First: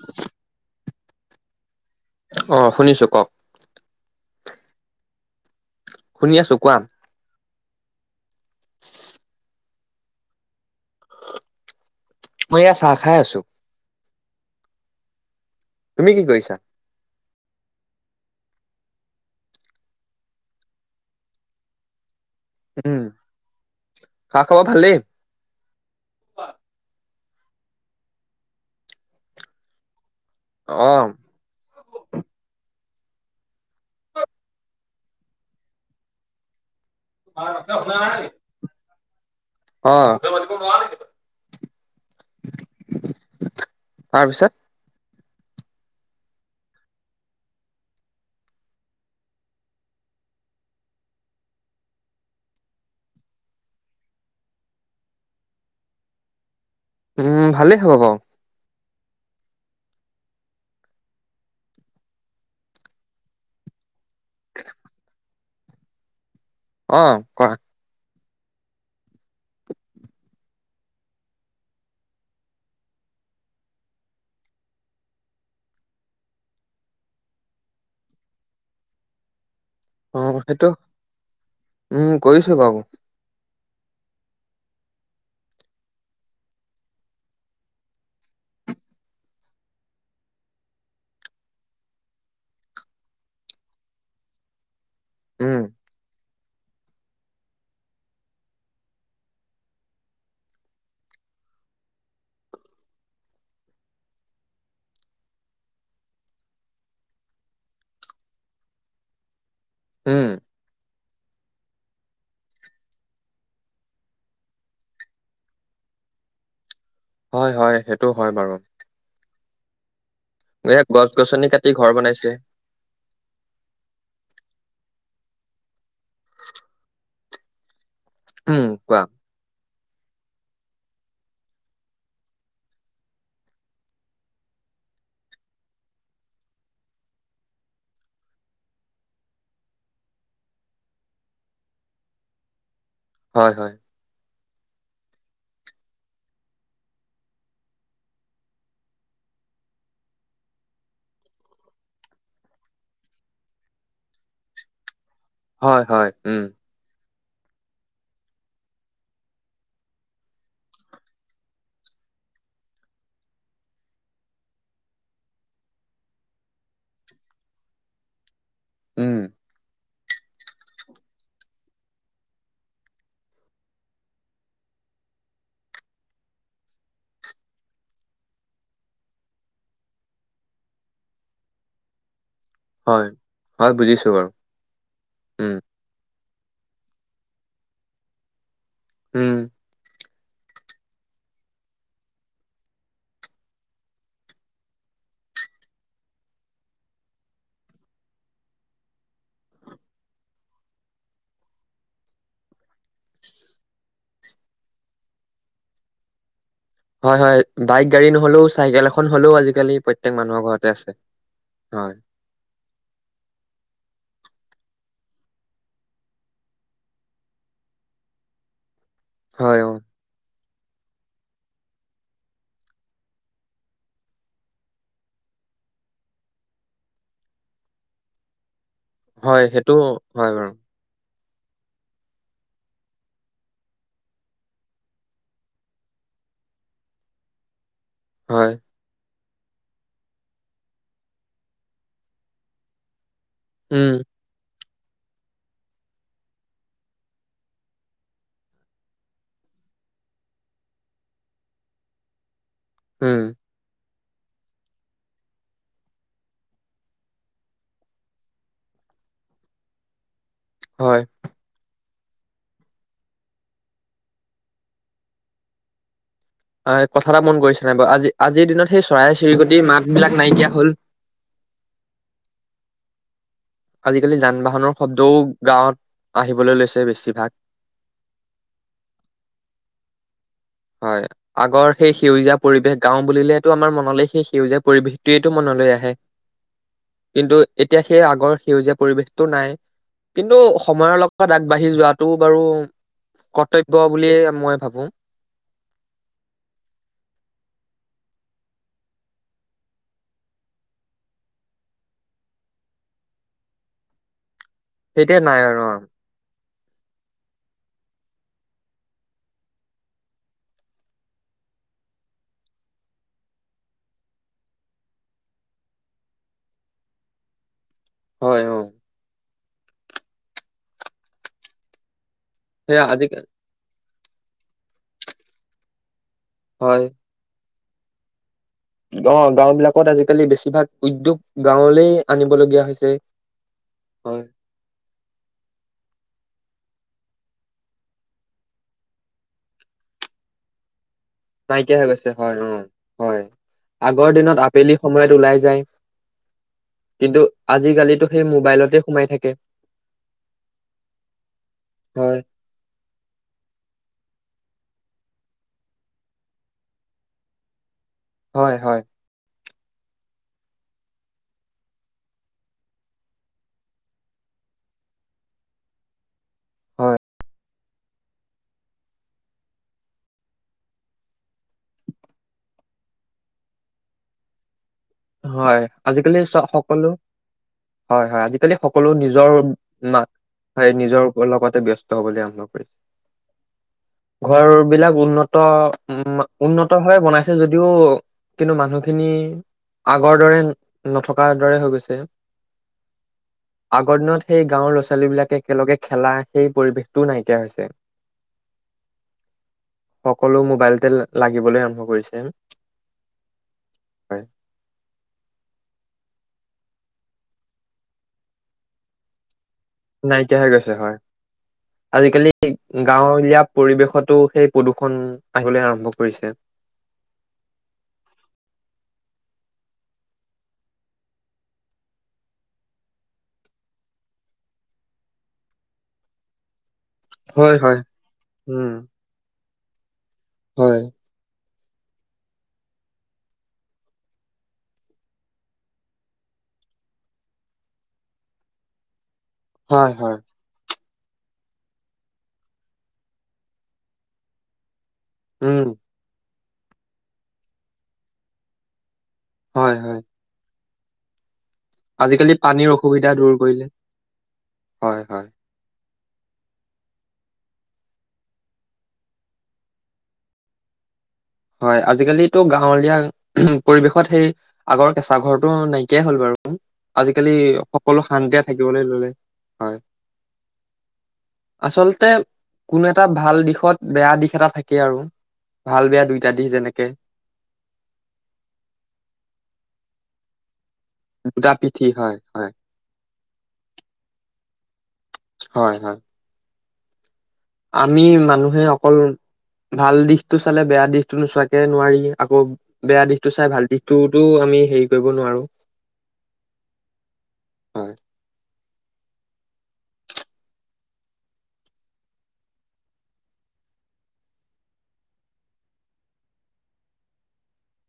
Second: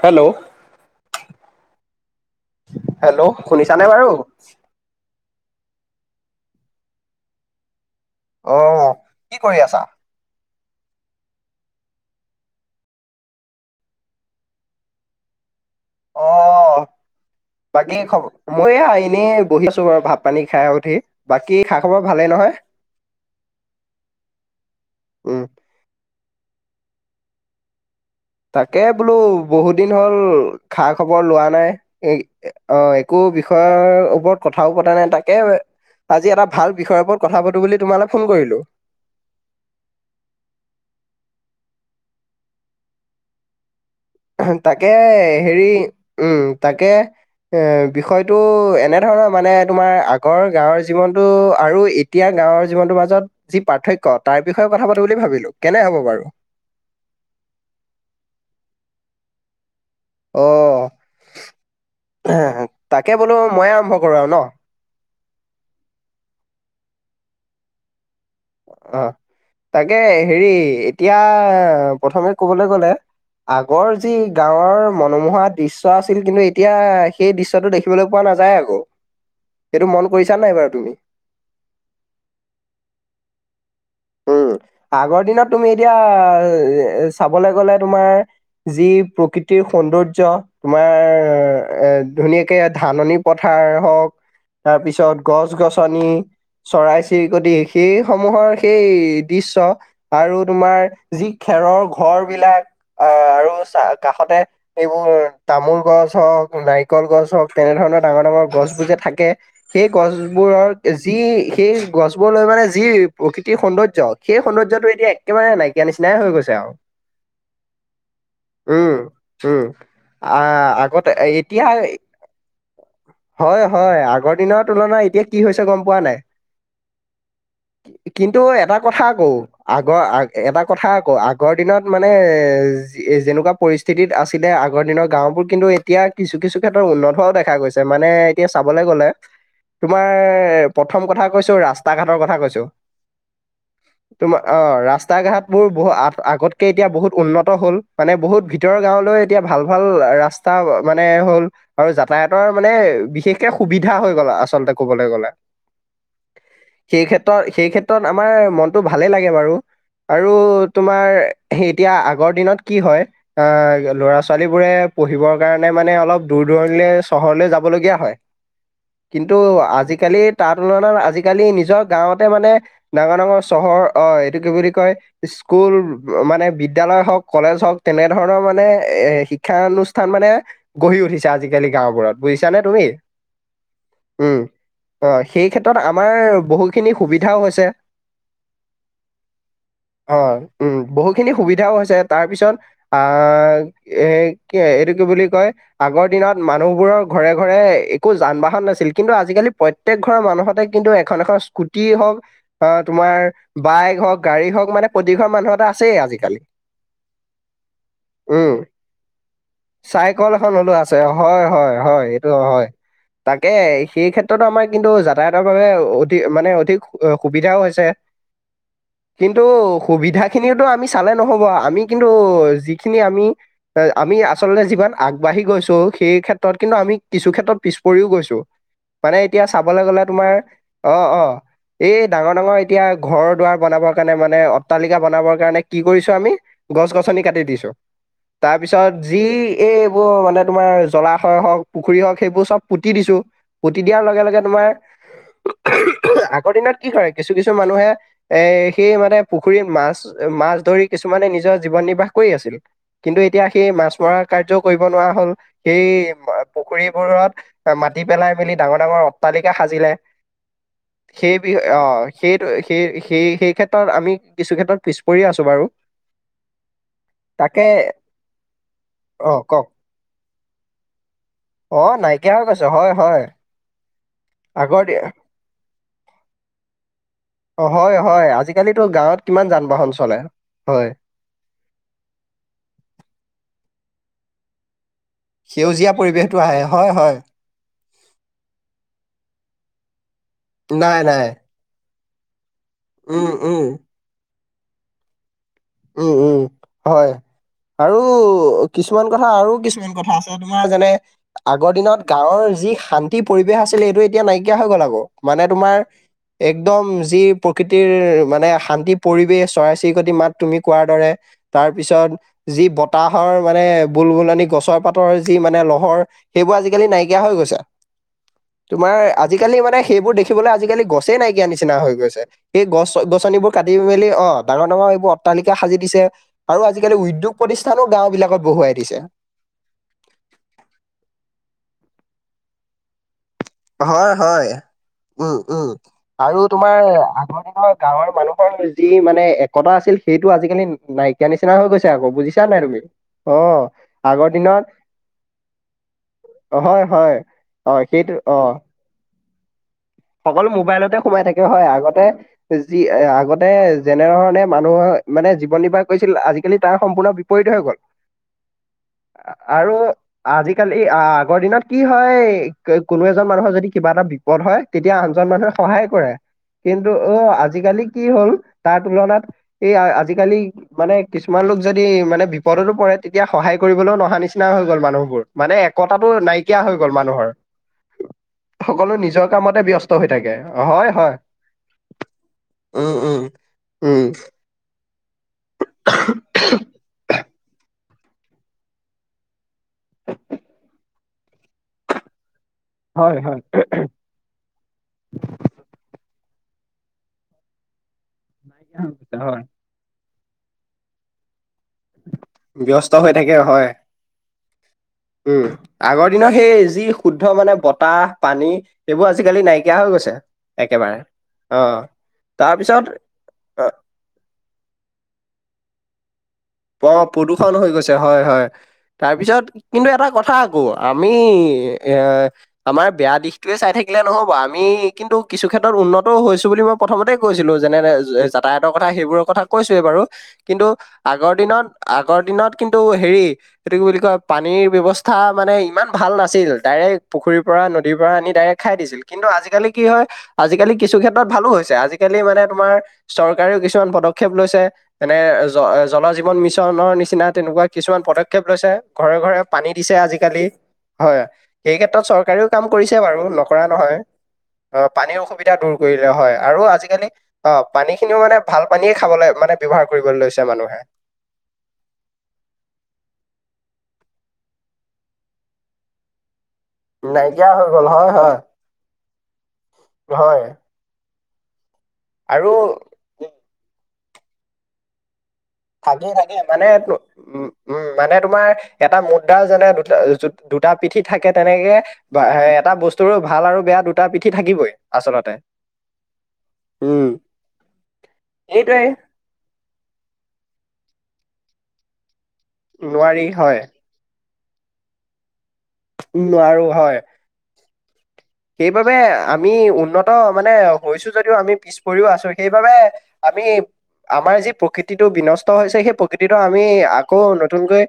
Hello? অ শুনিছো কওক হেল্ল' শুনিছানে বাৰু? শুনি আছোঁ কোৱা। অ', কি কৰি আছা? মই এয়া চাহ খাই আছোঁ। তুমি অ কি কৰিছা? বাকী খব, মই এইয়া এনেই বহিছো বাৰু ভাত পানী খাই উঠি, বাকী খা খবৰ ভালেই নহয় উম, খা খাবৰ ভালেই। উম তাকে বোলো বহুত দিন হ'ল, খা অ খবৰ লোৱা নাই [unintelligible] অ', একো বিষয়ৰ ওপৰত কথাও পতা নাই তাকে, আজি এটা ভাল বিষয়ৰ ওপৰত কথা পাতো বুলি তোমালে ফোন কৰিলোঁ। অ' [unintelligible] তাৰপিছত তাকে হেৰি, উম তাকে। এ বিষয়টো এনে ধৰণৰ মানে তোমাৰ আগৰ গাঁৱৰ জীৱনটো আৰু এতিয়াৰ গাঁৱৰ জীৱনটোৰ মাজত যি পাৰ্থক্য তাৰ বিষয়ে কথা পাতো বুলি ভাবিলোঁ, কেনে হ'ব বাৰু? উম, ভালে হ'ব বাউ। অ', তাকে বোলো মই আৰম্ভ কৰোঁ আৰু ন'। অ', কোৱা। অ', তাকে হেৰি এতিয়া, প্ৰথমে ক'বলে গ'লে আগৰ যি গাঁৱৰ মনোমোহা দৃশ্য আছিল কিন্তু এতিয়া সেই দৃশ্যটো দেখিবলৈ পোৱা নাযায় আকৌ, সেইটো মন অ কৰিছা নাই সেইটো বাৰু তুমি। উম কৰিছো বাৰু উম, আগৰ দিনত তুমি এতিয়া চাবলৈ গ'লে তোমাৰ যি প্ৰকৃতিৰ সৌন্দৰ্য তোমাৰ এ ধুনীয়াকে ধাননি পথাৰ হওক তাৰ পিছত গছ উম গছনি চৰাই চিৰিকটি সেই সমূহৰ সেই দৃশ্য আৰু তোমাৰ যি খেৰৰ ঘৰ বিলাক আহ আৰু কাষতে এইবোৰ তামোল গছ হওঁক নাৰিকল গছ হওক তেনেধৰণৰ ডাঙৰ ডাঙৰ গছ বোৰ যে থাকে সেই গছ উম যি সেই গছবোৰলৈ মানে যি প্ৰকৃতিৰ সৌন্দৰ্য্য সেই সৌন্দৰ্যটো এতিয়া একেবাৰে নাইকিয়া নিচিনাই হৈ গৈছে আও হয় হয় সেইটো হয় বাৰু উম আহ এ গছ আগতে গছনি এতিয়া কাটি ঘৰ বনাইছে হয় হয় আগৰ দিনৰ তুলনা এতিয়া কি হৈছে গম পোৱা নাই কিন্তু উম এটা কোৱা কথা আকৌ আগৰ আ এটা কথা আকৌ আগৰ দিনত মানে এ যেনেকুৱা পৰিস্থিতিত আছিলে আগৰ দিনৰ গাঁওবোৰ কিন্তু এতিয়া কিছু কিছু ক্ষেত্ৰত উন্নত হোৱাও দেখা গৈছে মানে এতিয়া চাবলে গলে তোমাৰ প্ৰথম কথা কৈছো ৰাস্তা ঘাটৰ কথা কৈছো হয় হয় তোমাৰ অ ৰাস্তা ঘাট বোৰ বহ আগতকে এতিয়া বহুত উন্নত হ'ল মানে বহুত ভিতৰৰ গাঁৱলৈ এতিয়া ভাল ভাল ৰাস্তা মানে হ'ল আৰু যাতায়াতৰ মানে বিশেষকে সুবিধা হৈ গ'ল আচলতে ক'বলে গ'লে হয় হয় উম সেই ক্ষেত্ৰত সেই ক্ষেত্ৰত আমাৰ মনটো ভালেই লাগে বাৰু আৰু তোমাৰ এতিয়া আগৰ দিনত কি হয় আহ ল'ৰা ছোৱালীবোৰে পঢ়িবৰ কাৰণে মানে অলপ দূৰ দূৰণিলে চহৰলে যাবলগীয়া হয় উম কিন্তু আজিকালি তাৰ তুলনাত আজিকালি নিজৰ গাৱত ততে মানে ডাঙৰ - ডাঙৰ চহৰ অ, এইটো কি বুলি কয় স্কুল মানে বিদ্য়ালয় হওক। কলেজ হওক তেনেধৰণৰ মানে এ শিক্ষানুষ্ঠান মানে গঢ়ি উঠিছে আজিকালি গাওবোৰত বুজিছানে তুমি হয় হয় বুজিছো বাৰু উম, অ, সেই উম ক্ষেত্ৰত আমাৰ বহু খিনি সুবিধাও হৈছে। উম, অ, উম, বহুখিনি সুবিধাও হৈছে তাৰ পিছত আহ এ কি এইটো বুলি কয় আগৰ দিনত মানুহবোৰৰ ঘৰে - ঘৰে একো যান বাহন নাছিল কিন্তু আজিকালি প্ৰত্যেক ঘৰৰ মানুহতে কিন্তু এখন - এখন স্কুটি। কি হওক অ, তোমাৰ বাইক হওক গাড়ী হওক মানে প্ৰতিঘৰ মানুহ এটা আছেই আজিকালি। হয় - হয় বাইক গাড়ী নহ'লেও উম চাইকেল এখন হ'লেও আজিকালি প্ৰত্যেক চাইকল মানুহৰ এখন ঘৰতে হলেও আছে। হয় হয় হয় এইটো হয় তাকে সেই ক্ষেত্ৰত ক্ষেত্ৰত আমাৰ কিন্তু যাতায়াতৰ বাবে অধ মানে অধিক সুবিধাও হৈছে। কিন্তু হয়, অ, সুবিধা স খিনি আমি চালে নহ'ব আমি কিন্তু যিখিনি আমি- আমি আচলতে যিমান আগবাঢ়ি আহি গৈছো সেই ক্ষেত্ৰত কিন্তু আমি কিছু ক্ষেত্ৰত পিছ পৰিও গৈছো। মানে হয় এতিয়া সেইটো চাবলৈ গ'লে হয় তোমাৰ বাৰু। অ - অ। এই ডাঙৰ - ডাঙৰ এতিয়া ঘৰৰ দুৱাৰ বনাবৰ কাৰণে মানে অট্টালিকা বনাবৰ কাৰণে কি কৰিছো আমি গছ গছনি কাটি দিছো হয়, তাৰ পিছত যি এই এইবোৰ মানে তোমাৰ জলাশয় হওক পুখুৰী হওক সেইবোৰ চব পুতি দিছো। পুতি উম, দিয়াৰ লগে- লগে তোমাৰ আগৰ দিনত কি কৰে কিছু - কিছু মানুহে এ সেই মানে পুখুৰীত মাছ - মাছ ধৰি কিছুমানে নিজ নিজৰ জীৱন নিৰ্বাহ কৰি আছিল উম, কিন্তু এতিয়া সেই মাছ মৰা কাৰ্য কৰিব নোৱাৰা হ'ল সেই পুখুৰীবোৰত মাটি পেলাই মেলি ডাঙৰ- ডাঙৰ অট্টালিকা সাজিলে। হয়। সেই বি অ, সেইটো সেই- সেই- সেই ক্ষেত্ৰত আমি কিছু ক্ষেত্ৰত পিছ পৰিয়ে আছো বাৰু। অ, কথা এটা মন তাকে কৰিছে নাই বাৰু আজি- আজিৰ দিনত সেই চৰাই অ চিৰিকটি কওক মাত বিলাক নাইকিয়া হল। অ, নাইকিয়া হৈ গৈছ। আজিকালি যান বাহনৰ আগৰ দি শব্দও গাৱত আহিবলৈ লৈছে বেছি অ, হয় - হয় আজিকালিতো গাৱত কিমান যান বাহন চলে। হয় আগৰ সেই সেউজীয়া পৰিবেশ গাও বুলিলেতটো আমাৰ মনলে সেই সেউজীয়া পৰিবেশ সেইটো মনলৈ আহে সেউজীয়া পৰিৱেশটো আহে হয় হয় কিন্তু এতিয়া সেই আগৰ সেউজীয়া পৰিৱেশতটো নাই কিন্তু সময়ৰ নাই নাই লগত আগবাঢ়ি যোৱাত সেইটো বাৰু উম, উম, কৰ্তব্য বুলিয়ে মই ভাবো। উম - উম হয়। আৰু কিছুমান কথা আৰু কিছুমান কথা আছে তোমাৰ যেনে আগৰ দিনত গাৱৰ যি শান্তি পৰিৱেশ আছিলে এইটো এতিয়া নাইকিয়া হৈ গ'ল আকৌ তেতিয়া নাই মানে আৰু অ, তোমাৰ একদম যি প্ৰকৃতিৰ মানে শান্তি পৰিৱেশ চৰাই চিৰিকটি মাত তুমি কোৱাৰ দৰে তাৰ পিছত যি বতাহৰ মানে বুলবুলনি গছৰ পাতৰ যি মানে লহৰ সেইবোৰ আজিকালি নাইকিয়া হৈ গৈছে। হয় অ, তোমাৰ আজিকালি মানে সেইবোৰ দেখিবলৈ আজিকালি গছেই নাইকিয়া নিচিনা হৈ গৈছে। সেই সেয়া গছ আজিকালি গছনিবোৰ কাটি মেলি অ, ডাঙৰ - ডাঙৰ এইবোৰ অট্টালিকা সাজি দিছে। আৰু হয়। আজিকালি উদ্যোগ প্ৰতিষ্ঠানো গাও বিলাকত বহুৱাই দিছে। অ, গাও বিলাকত আজিকালি বেছিভাগ উদ্যোগ গাৱলে আনিবলগীয়া হৈছে। হয় - হয়, উম - উম। আৰু তোমাৰ আগুনৰ গাৱৰ মানুহৰ যি মানে একতা আছিল সেইটো আজিকালি নাই নিচিনা নাইকিয়া হৈ আকৌ গৈছে হয় বুজিছা অ, তুমি? হয় অ আগৰ দিনত আবেলি সময়ত ওলাই যায়। হয় হয়। কিন্তু অ আজিকালিতো সেইটো সেই অ মোবাইলতে সোমাই থাকে। সকলো মোবাইলতে সোমাই থাকে হয় আগতে যি আগতে যেনেধৰণে মানুহৰ মানে জীৱন নিৰ্বাহ কৰিছিল আজিকালি তাৰ সম্পূৰ্ণ বিপৰীত হৈ গ'ল হয় হয় [inaudible] আৰু আজিকালি আগৰ দিনত কি হয় কোনো এজন মানুহৰ যদি কিবা এটা পদ হয় তেতিয়া আনজন মানুহে সহায় কৰে কিন্তু হয়, অ আজি আজিকালি কি হ'ল তাৰ তুলনাত এই আজিকালি মানে কিছুমান লোক যদি মানে বিপদ পৰে তেতিয়া সহায় কৰিবলৈও অহা নিচিনা হৈ গ'ল মানুহবোৰ মানে হয় একতাটো আজিকালি চ নাইকিয়া হৈ সকলো গ'ল মানুহৰ হয় হয় আজিকালি সকলো নিজৰ কামতে নিজৰ ব্যস্ত মাক হৈ থাকে হয় নিজৰ হয় লগতে ব্যস্ত হবলৈ আৰম্ভ কৰিছে উম উম উম [inaudible] ঘৰ বিলাক উন্নত উ উন্নত ভাৱে বনাইছে যদিও কিন্তু মানুহখিনি [inaudible] আগৰ দৰে নথকাৰ দৰে হৈ গৈছে হয় হয় [inaudible] আগৰ দিনত সেই গাঁওৰ ল'ৰা ছোৱালী বিলাকে একেলগে খেলা সেই পৰিৱেশটোও নাইকিয়া হৈছে [inaudible] [unintelligible] সকলো মোবাইলতে লাগিবলৈ কৰিছে। ব্যস্ত হৈ থাকে হয় হয়, উম আগৰ দিনৰ সেই যি শুদ্ধ মানে বতাহ পানী সেইবোৰ আজিকালি নাইকিয়া হৈ গৈছে নাইকিয়া হৈ গৈছে হয় একেবাৰে। অ [inaudible] আজিকালি তাৰপিছত গাঁৱলীয়া অ পৰিৱেশতো সেই প্ৰদূৰষণ আহিবলৈ আৰম্ভ কৰিছে অ প্ৰদূষণ হৈ গৈছে হয় হয় তাৰপিছত কিন্তু এটা কথা আকৌ আমি এ আমাৰ বেয়া দিশতয়ে চাই থাকিলে নহব আমি কিন্তু কিছু ক্ষেত্ৰত উন্নত হৈছো বুলি মই প্ৰথমতে কৈছিলো হয় যেনে হয় উম যাতায়াতৰ কথা সেইবোৰৰ কথা কৈছোৱেই বাৰু কিন্তু হয় আগৰ দিনত আগৰ দিনত কিন্তু হেৰি এইটো কি বুলি কয় পানীৰ ব্যৱস্থা মানে ইমান ভাল নাছিল ডাইৰেক্ট পুখুৰীৰ পৰা নদীৰ পৰা আনি ডাইৰেক্ট খাই দিছিল কিন্তু আজিকালি কি হয় আজিকালি কিছু ক্ষেত্ৰত ভালো হৈছে আজিকালি মানে তোমাৰ চৰকাৰেও কিছুমান পদক্ষেপ লৈছে এনে জ উম জল জীৱন মিছনৰ নিচিনা তেনেকুৱা কিছুমান পদক্ষেপ লৈছে ঘৰে ঘৰে পানী হয় দিছে হয়। আজিকালি হয় সেই ক্ষেত্ৰত আজিকালি চৰকাৰেও কাম পানীৰ কৰিছে অসুবিধা বাৰু দূৰ নকৰা কৰিলে নহয় অ হয় পানীৰ হয় অসুবিধা দূৰ কৰিলে হয় আৰু আজিকালি অ পানী খিনিও মানে ভাল পানীয়ে খাবলৈ মানে ব্যৱহাৰ কৰিবলৈ লৈছে মানুহে হয় আজিকালিতো গাঁৱলীয়া পৰিৱেশত সেই আগৰ কেঁচা ঘৰটো নাইকিয়াই হ'ল বাৰু আজিকালি নাইকিয়া হৈ গ'ল সকলো হয় হয় শান্তিয়ে থাকিবলৈ ললে হয় হয় আচলতে আৰু কোনো এটা ভাল দিশত বেয়া দিশ এটা থাকে আৰু ভাল বেয়া থাকে দি থাকে মানে উ উম মানে তোমাৰ এটা মুদ্ৰা যেনে দুটা দুটা পিঠি থাকে দুটা তেনেকে এ পিঠি হয়, হয়, এটা বস্তুৰ ভাল আৰু বেয়া দুটা পিঠি থাকিবই আচলতে হয়, হয়। উম আমি মানুহে সেইটোৱে অকল ভাল দিশতটো চালে বেয়া দিশতো নোচোৱাকে নোৱাৰিলো আকৌ বেয়া নোৱাৰি দিশতটো চাই হয় ভাল দিশটোতো আমি হেৰি কৰিব নোৱাৰো উ নোৱাৰো হয় হয় সেইবাবে আমি উন্নত মানে হৈছো যদিও আমি পিছ পৰিৰিও আছো সেইবাবে আমি আমাৰ যি প্ৰকৃতিটো বিনষ্ট হৈছে সেই প্ৰকৃতিটো আমি আকৌ নতুনকৈ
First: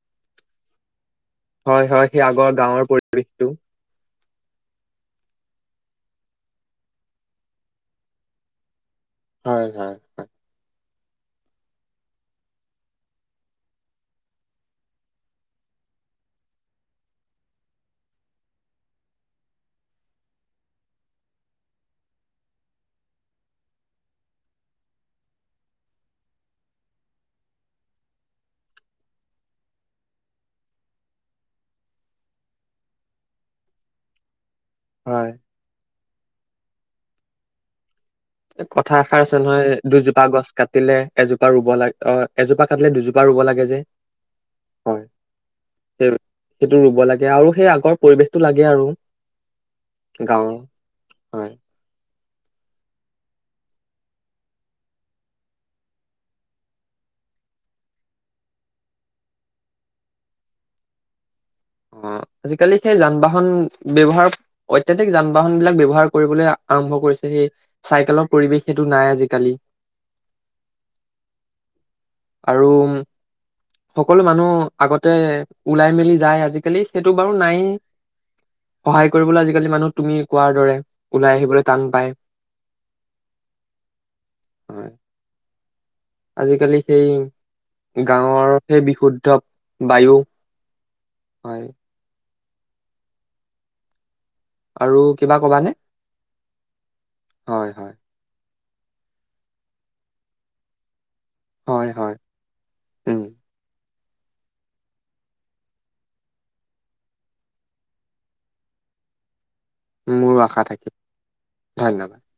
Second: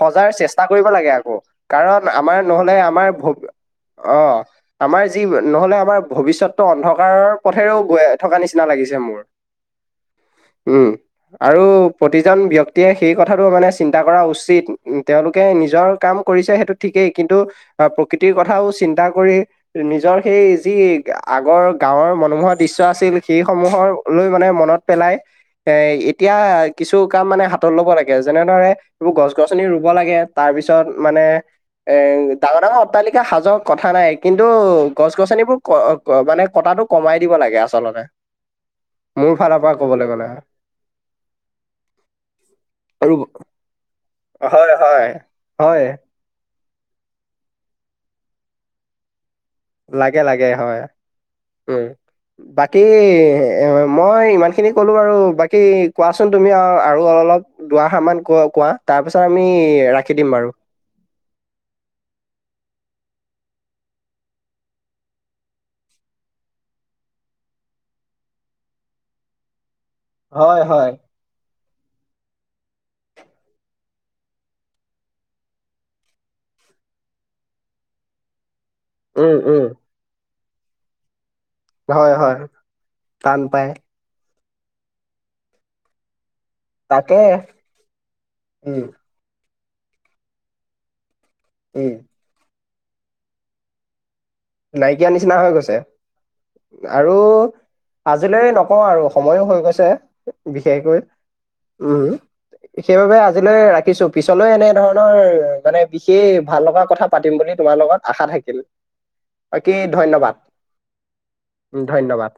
সজাৰ চেষ্টা চেষ্টা কৰিব লাগে আকৌ হয়, কাৰণ হয়, সেই আমাৰ আগৰ নহলে গাঁৱৰ আমাৰ পৰিৱেশটো। অ আমাৰ যি নহলে আমাৰ ভৱিষ্যতটো অন্ধকাৰৰ পথেৰেও গৈ থকা নিচিনা লাগিছে মোৰ হয়, হয়, হয়, উম আৰু প্ৰতিজন ব্যয়ক্তিয়ে সেই কথাটো মানে চিন্তা কৰা উচিত তেওঁলোকে নিজৰ কাম ক কৰিছে সেইটো ঠিকেই কিন্তু প্ৰকৃতিৰ কথাও চিন্তা কৰি নিজৰ সেই যি আগৰ গাঁৱৰ মনোমোহৰ দৃশ্যৰ আছিল সেই সমূহ লৈ মানে মন পেলাই এ এতিয়া কিছু কাম মানে হাতত ল'ব লাগে যেনে ধৰে এইবোৰ গছ গছনি ৰুব লাগে তাৰ পিছত মানে এ ডাঙৰ ডাঙৰ অট্টালিকা সাজক কথা নাই কিন্তু টো গছ হয়। গছনিবোৰ মানে কটাটো কমাই দিব লাগে আচলতে কথা এষাৰ মোৰ আছে ফালৰ নহয় পৰা ক'বলৈ দুজোপা গ'লে। গছ কাটিলে এজোপা ৰুব লাগে অ এজোপা কাটিলে আৰু দুজোপা লাগে যে হয় হয় হয় সেই সেইটো ৰুব লাগে আৰু সেই আগৰ পৰিবেশতটো লাগে আৰু লাগে লাগে গাঁৱৰ হয় হয়। উম বাকী মই ইমান খিনি কলো বাৰু বাকী কোৱাচোন তুমি আৰু অলপ দআশাৰান ক কোৱা তাৰপিছত আমি ৰাখি দিম বাৰু অ আজিকালি সেই যান বাহন ব্যৱহাৰ অত্যাধিক যান বাহন বিলাক ব্যৱহাৰ কৰিবলৈ আৰম্ভ কৰিছে সেই চাইকেলৰ পৰিৱেশ সেইটো নাই আজিকালি হয় হয় আৰু সকলো মানুহ আগতে ওলাই মেলি যায় আজিালি আজিকালি সেইটো বাৰু নাই সহায় উম, কৰিবলৈ উম, আজিকালি মানুহ তুমি কোৱাৰ দৰে ওলাই আহিবলৈ টান পায় হয়, হয়, টান পায় হয় আজিকালি সেই তাকে, গাঁৱৰ সেই উম, বিশুদ্ধ বায়ু হয় উম, আৰু নাইকিয় কিবা নিচিনা হৈ কবানে গৈছে আৰু হয় হয় আজিলৈ ন ক আৰু সময়ো হৈ গৈছে বিশেষকৈ হয় উম হয় সেইবাবে উম আজিলৈ ৰাখিছো পিছলৈ এনে ধৰণৰ মানে বিশেষ ভাল লগা কথা পাতিম বুলি তোমাৰ লগত আশা থাকিল বাকি ধন্যবাদ মোৰো আশা থাকিল ধন্যবাদ